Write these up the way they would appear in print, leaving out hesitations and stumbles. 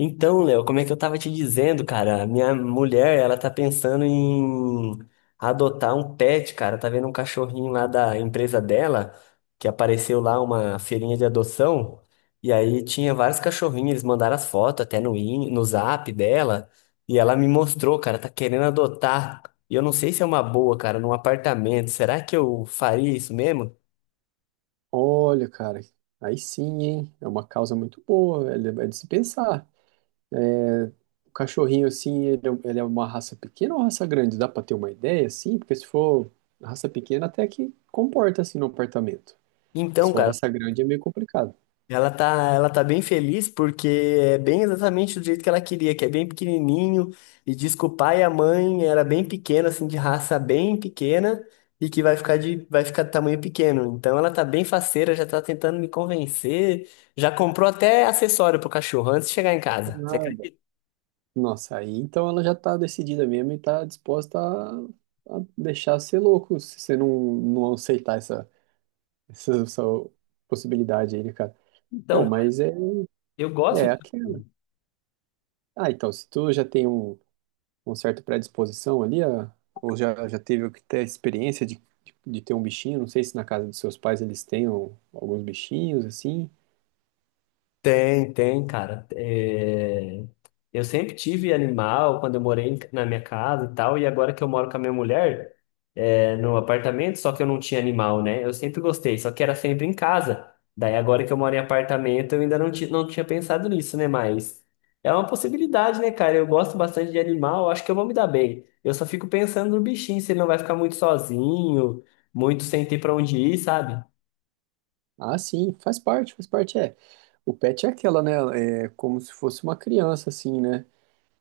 Então, Léo, como é que eu tava te dizendo, cara? A minha mulher, ela tá pensando em adotar um pet, cara. Tá vendo um cachorrinho lá da empresa dela, que apareceu lá uma feirinha de adoção. E aí tinha vários cachorrinhos, eles mandaram as fotos até no zap dela. E ela me mostrou, cara, tá querendo adotar. E eu não sei se é uma boa, cara, num apartamento. Será que eu faria isso mesmo? Olha, cara, aí sim, hein? É uma causa muito boa, é de se pensar. É, o cachorrinho, assim, ele é uma raça pequena ou raça grande? Dá pra ter uma ideia, assim? Porque se for raça pequena, até que comporta, assim, no apartamento. Mas Então, se for cara, raça grande, é meio complicado. ela tá bem feliz porque é bem exatamente do jeito que ela queria, que é bem pequenininho e diz que o pai e a mãe era bem pequeno, assim, de raça bem pequena e que vai ficar de tamanho pequeno. Então ela tá bem faceira, já tá tentando me convencer, já comprou até acessório pro cachorro antes de chegar em É casa. Você nada. Nossa, aí então ela já tá decidida mesmo e tá disposta a deixar ser louco, se você não aceitar essa possibilidade aí, né, cara? Bom, acredita? mas é, Eu é aquela. Ah, então, se tu já tem um certo predisposição ali, ou já, já teve até a experiência de ter um bichinho, não sei se na casa dos seus pais eles tenham alguns bichinhos, assim. tem, tem, cara. É, eu sempre tive animal quando eu morei na minha casa e tal, e agora que eu moro com a minha mulher no apartamento, só que eu não tinha animal, né? Eu sempre gostei, só que era sempre em casa. Daí agora que eu moro em apartamento, eu ainda não tinha pensado nisso, né? Mas é uma possibilidade, né, cara? Eu gosto bastante de animal, eu acho que eu vou me dar bem. Eu só fico pensando no bichinho, se ele não vai ficar muito sozinho, muito sem ter pra onde ir, sabe? Ah, sim, faz parte, é. O pet é aquela, né, é como se fosse uma criança, assim, né?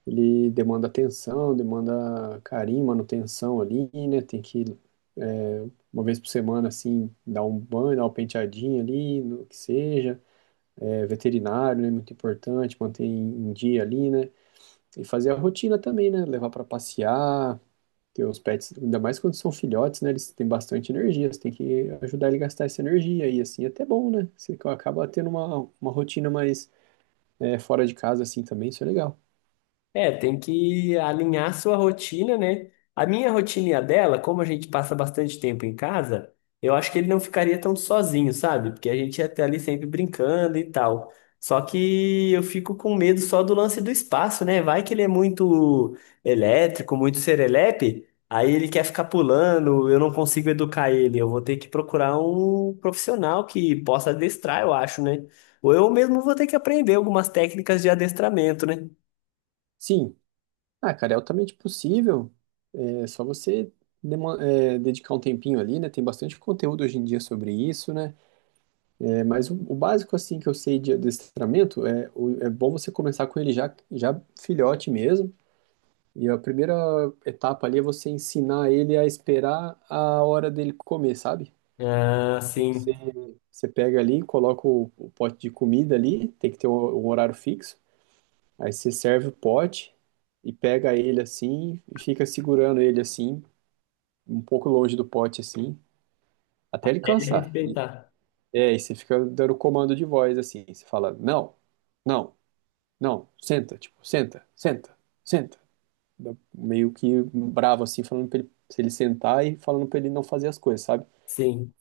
Ele demanda atenção, demanda carinho, manutenção ali, né? Tem que, é, uma vez por semana, assim, dar um banho, dar uma penteadinha ali, no que seja veterinário, né? Muito importante, manter em dia ali, né? E fazer a rotina também, né? Levar para passear, porque os pets, ainda mais quando são filhotes, né? Eles têm bastante energia, você tem que ajudar ele a gastar essa energia, e assim é até bom, né? Você acaba tendo uma rotina mais fora de casa, assim também, isso é legal. É, tem que alinhar a sua rotina, né? A minha rotina e a dela, como a gente passa bastante tempo em casa, eu acho que ele não ficaria tão sozinho, sabe? Porque a gente ia estar ali sempre brincando e tal. Só que eu fico com medo só do lance do espaço, né? Vai que ele é muito elétrico, muito serelepe, aí ele quer ficar pulando, eu não consigo educar ele. Eu vou ter que procurar um profissional que possa adestrar, eu acho, né? Ou eu mesmo vou ter que aprender algumas técnicas de adestramento, né? Sim, ah, cara, é altamente possível, é só você dedicar um tempinho ali, né? Tem bastante conteúdo hoje em dia sobre isso, né? É, mas o básico assim que eu sei de adestramento é bom você começar com ele já, já filhote mesmo. E a primeira etapa ali é você ensinar ele a esperar a hora dele comer, sabe? Ah, Você, sim. Você pega ali, coloca o pote de comida ali, tem que ter um horário fixo. Aí você serve o pote e pega ele assim e fica segurando ele assim, um pouco longe do pote assim, até ele Deve cansar. respeitar. É, e você fica dando comando de voz assim. Você fala, não, não. Não, senta, tipo, senta, senta, senta. Meio que bravo assim, falando pra ele, se ele sentar e falando pra ele não fazer as coisas, sabe? Sim.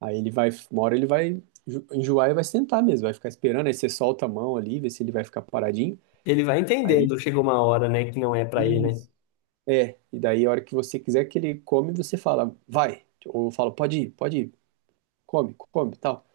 Aí ele vai, uma hora ele vai enjoar e vai sentar mesmo, vai ficar esperando, aí você solta a mão ali, vê se ele vai ficar paradinho. Ele vai Aí, entendendo, chega uma hora, né, que não é pra ele, né? isso. É, e daí a hora que você quiser que ele come, você fala, vai. Ou eu falo, pode ir, come, come, tal.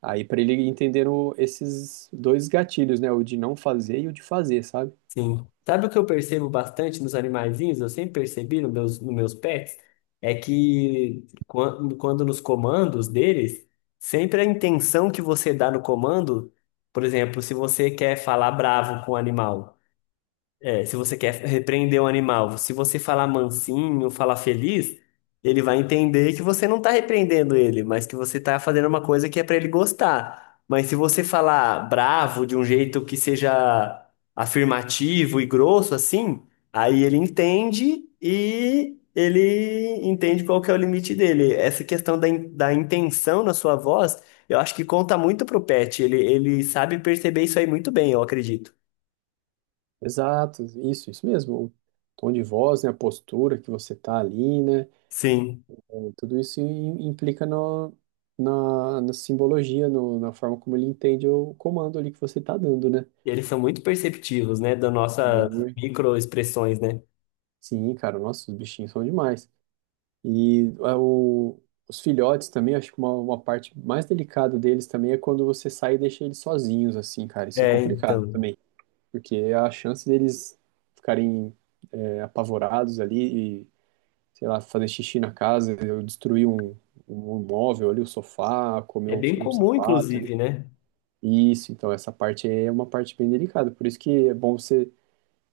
Aí pra ele entender esses dois gatilhos, né? O de não fazer e o de fazer, sabe? Sim. Sabe o que eu percebo bastante nos animaizinhos? Eu sempre percebi nos meus pets, é que quando nos comandos deles, sempre a intenção que você dá no comando, por exemplo, se você quer falar bravo com o animal. É, se você quer repreender um animal, se você falar mansinho, falar feliz, ele vai entender que você não tá repreendendo ele, mas que você tá fazendo uma coisa que é pra ele gostar. Mas se você falar bravo de um jeito que seja afirmativo e grosso assim, aí ele entende e ele entende qual que é o limite dele. Essa questão da intenção na sua voz, eu acho que conta muito pro pet. Ele sabe perceber isso aí muito bem, eu acredito. Exato, isso mesmo. O tom de voz, né, a postura que você tá ali, né? Sim. Tudo isso implica na simbologia, na forma como ele entende o comando ali que você tá dando, né? E eles são muito perceptivos, né, das nossas Ui. microexpressões, né? Sim, cara, nossa, os bichinhos são demais. E é, o- os filhotes também, acho que uma parte mais delicada deles também é quando você sai e deixa eles sozinhos, assim, cara. Isso é É, complicado então. também, porque a chance deles ficarem apavorados ali, sei lá, fazer xixi na casa, eu destruí um móvel ali, o sofá, comer É bem um comum, sapato ali. inclusive, né? Isso, então essa parte aí é uma parte bem delicada, por isso que é bom você,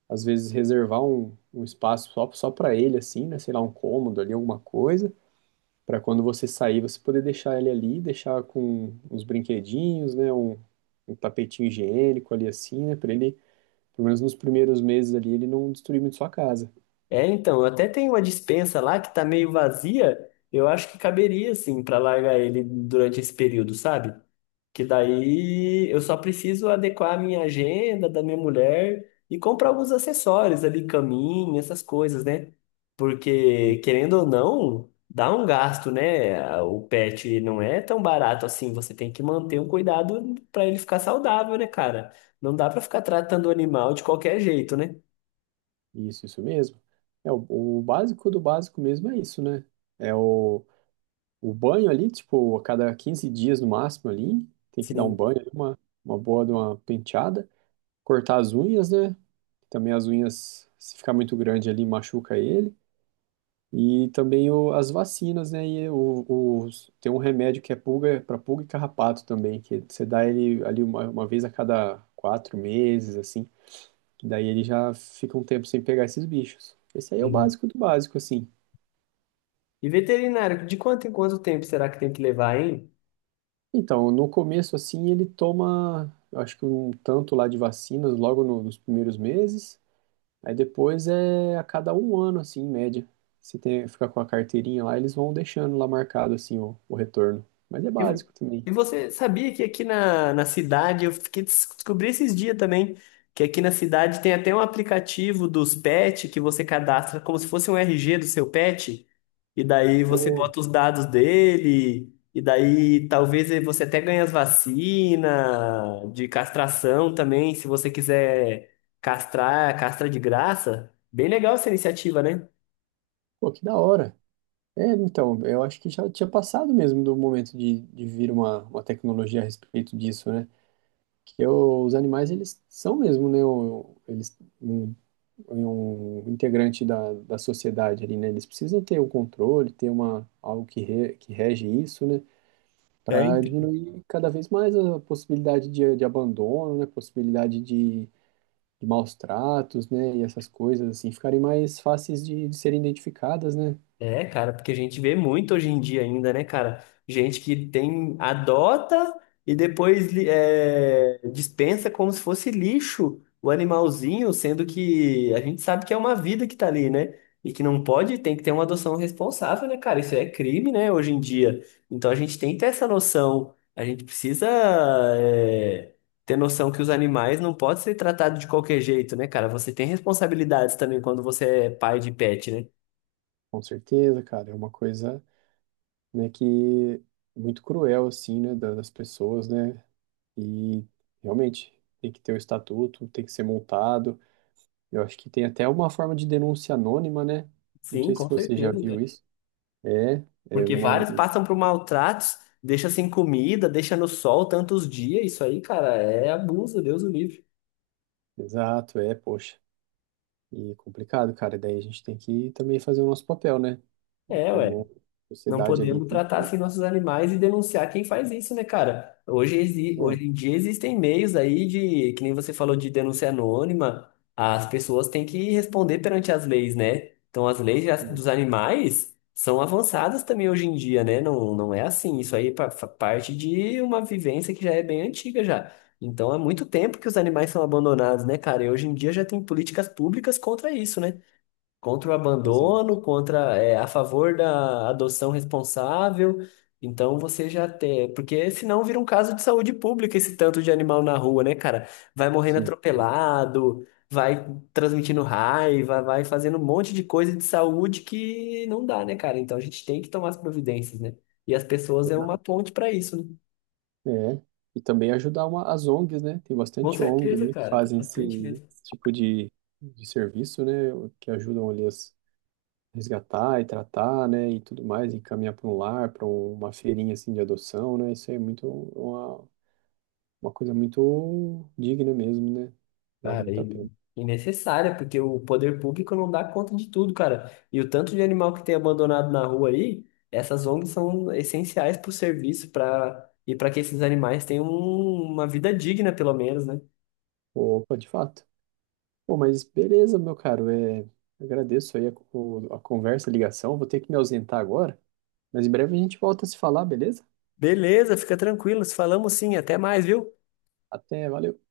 às vezes, reservar um espaço só, só para ele, assim, né, sei lá, um cômodo ali, alguma coisa, para quando você sair, você poder deixar ele ali, deixar com uns brinquedinhos, né, um tapetinho higiênico ali, assim, né, para ele, pelo menos nos primeiros meses ali, ele não destruir muito sua casa. É, então. Até tem uma despensa lá que tá meio vazia. Eu acho que caberia, assim, pra largar ele durante esse período, sabe? Que daí eu só preciso adequar a minha agenda da minha mulher e comprar alguns acessórios ali, caminho, essas coisas, né? Porque, querendo ou não, dá um gasto, né? O pet não é tão barato assim. Você tem que manter um cuidado para ele ficar saudável, né, cara? Não dá para ficar tratando o animal de qualquer jeito, né? Isso mesmo. É, o básico do básico mesmo é isso, né? É o banho ali, tipo, a cada 15 dias no máximo ali, tem que dar um Sim. banho ali, uma boa de uma penteada, cortar as unhas, né? Também as unhas, se ficar muito grande ali, machuca ele. E também o, as vacinas, né? E tem um remédio que é pulga, para pulga e carrapato também, que você dá ele ali uma vez a cada quatro meses, assim. Que daí ele já fica um tempo sem pegar esses bichos. Esse aí é o Hum. básico do básico, assim. E veterinário, de quanto em quanto tempo será que tem que levar, hein? Então, no começo, assim, ele toma, eu acho que um tanto lá de vacinas logo nos primeiros meses. Aí depois é a cada um ano, assim, em média. Se tem, ficar com a carteirinha lá, eles vão deixando lá marcado, assim, o retorno. Mas é E, vo- básico também. e você sabia que aqui na cidade, eu descobri esses dias também, que aqui na cidade tem até um aplicativo dos pets que você cadastra como se fosse um RG do seu pet, e daí você Boa. bota os dados dele, e daí talvez você até ganhe as vacinas de castração também, se você quiser castrar, castra de graça. Bem legal essa iniciativa, né? Pô, que da hora. É, então, eu acho que já tinha passado mesmo do momento de vir uma tecnologia a respeito disso, né? Os animais eles são mesmo, né, um integrante da sociedade ali, né? Eles precisam ter um controle, ter uma algo que rege isso, né, É, para diminuir cada vez mais a possibilidade de abandono, né, possibilidade de maus tratos, né, e essas coisas assim ficarem mais fáceis de serem identificadas, né? é, cara, porque a gente vê muito hoje em dia ainda, né, cara? Gente que tem, adota e depois dispensa como se fosse lixo o animalzinho, sendo que a gente sabe que é uma vida que tá ali, né? E que não pode, tem que ter uma adoção responsável, né, cara? Isso é crime, né, hoje em dia. Então a gente tem que ter essa noção. A gente precisa, é, ter noção que os animais não podem ser tratados de qualquer jeito, né, cara? Você tem responsabilidades também quando você é pai de pet, né? Com certeza, cara, é uma coisa né, que é muito cruel, assim, né, das pessoas, né, e realmente tem que ter o estatuto, tem que ser montado, eu acho que tem até uma forma de denúncia anônima, né, não Sim, sei com se você já certeza, viu cara. isso, é, é Porque uma, vários passam por maltratos, deixa sem comida, deixa no sol tantos dias. Isso aí, cara, é abuso, Deus o livre. exato, é, poxa, e complicado, cara, daí a gente tem que também fazer o nosso papel, né, É, ué. como Não sociedade ali podemos tem tratar que, assim nossos animais e denunciar quem faz isso, né, cara? Pois é, Hoje em dia existem meios aí de, que nem você falou de denúncia anônima, as pessoas têm que responder perante as leis, né? Então as leis sim, dos animais são avançadas também hoje em dia, né? Não, não é assim, isso aí é parte de uma vivência que já é bem antiga já. Então há muito tempo que os animais são abandonados, né, cara? E hoje em dia já tem políticas públicas contra isso, né? Contra o exato, abandono, contra, é, a favor da adoção responsável. Então você já tem, porque senão vira um caso de saúde pública esse tanto de animal na rua, né, cara? Vai morrendo sim, atropelado, vai transmitindo raiva, vai fazendo um monte de coisa de saúde que não dá, né, cara? Então a gente tem que tomar as providências, né? E as pessoas é uma exato. ponte para isso, né? É, e também ajudar as ONGs, né? Tem Com bastante ONG, certeza, né, que cara, tá fazem pra esse, frente mesmo. esse tipo de serviço, né? Que ajudam ali a resgatar e tratar, né? E tudo mais, e encaminhar para um lar, para uma feirinha assim de adoção, né? Isso aí é muito uma coisa muito digna mesmo, né? Vale Cara, muito a e pena. e necessária, porque o poder público não dá conta de tudo, cara. E o tanto de animal que tem abandonado na rua aí, essas ONGs são essenciais para o serviço para e para que esses animais tenham uma vida digna, pelo menos, né? Opa, de fato. Pô, mas beleza, meu caro. É, agradeço aí a conversa, a ligação. Vou ter que me ausentar agora, mas em breve a gente volta a se falar, beleza? Beleza, fica tranquilo. Falamos sim, até mais, viu? Até, valeu.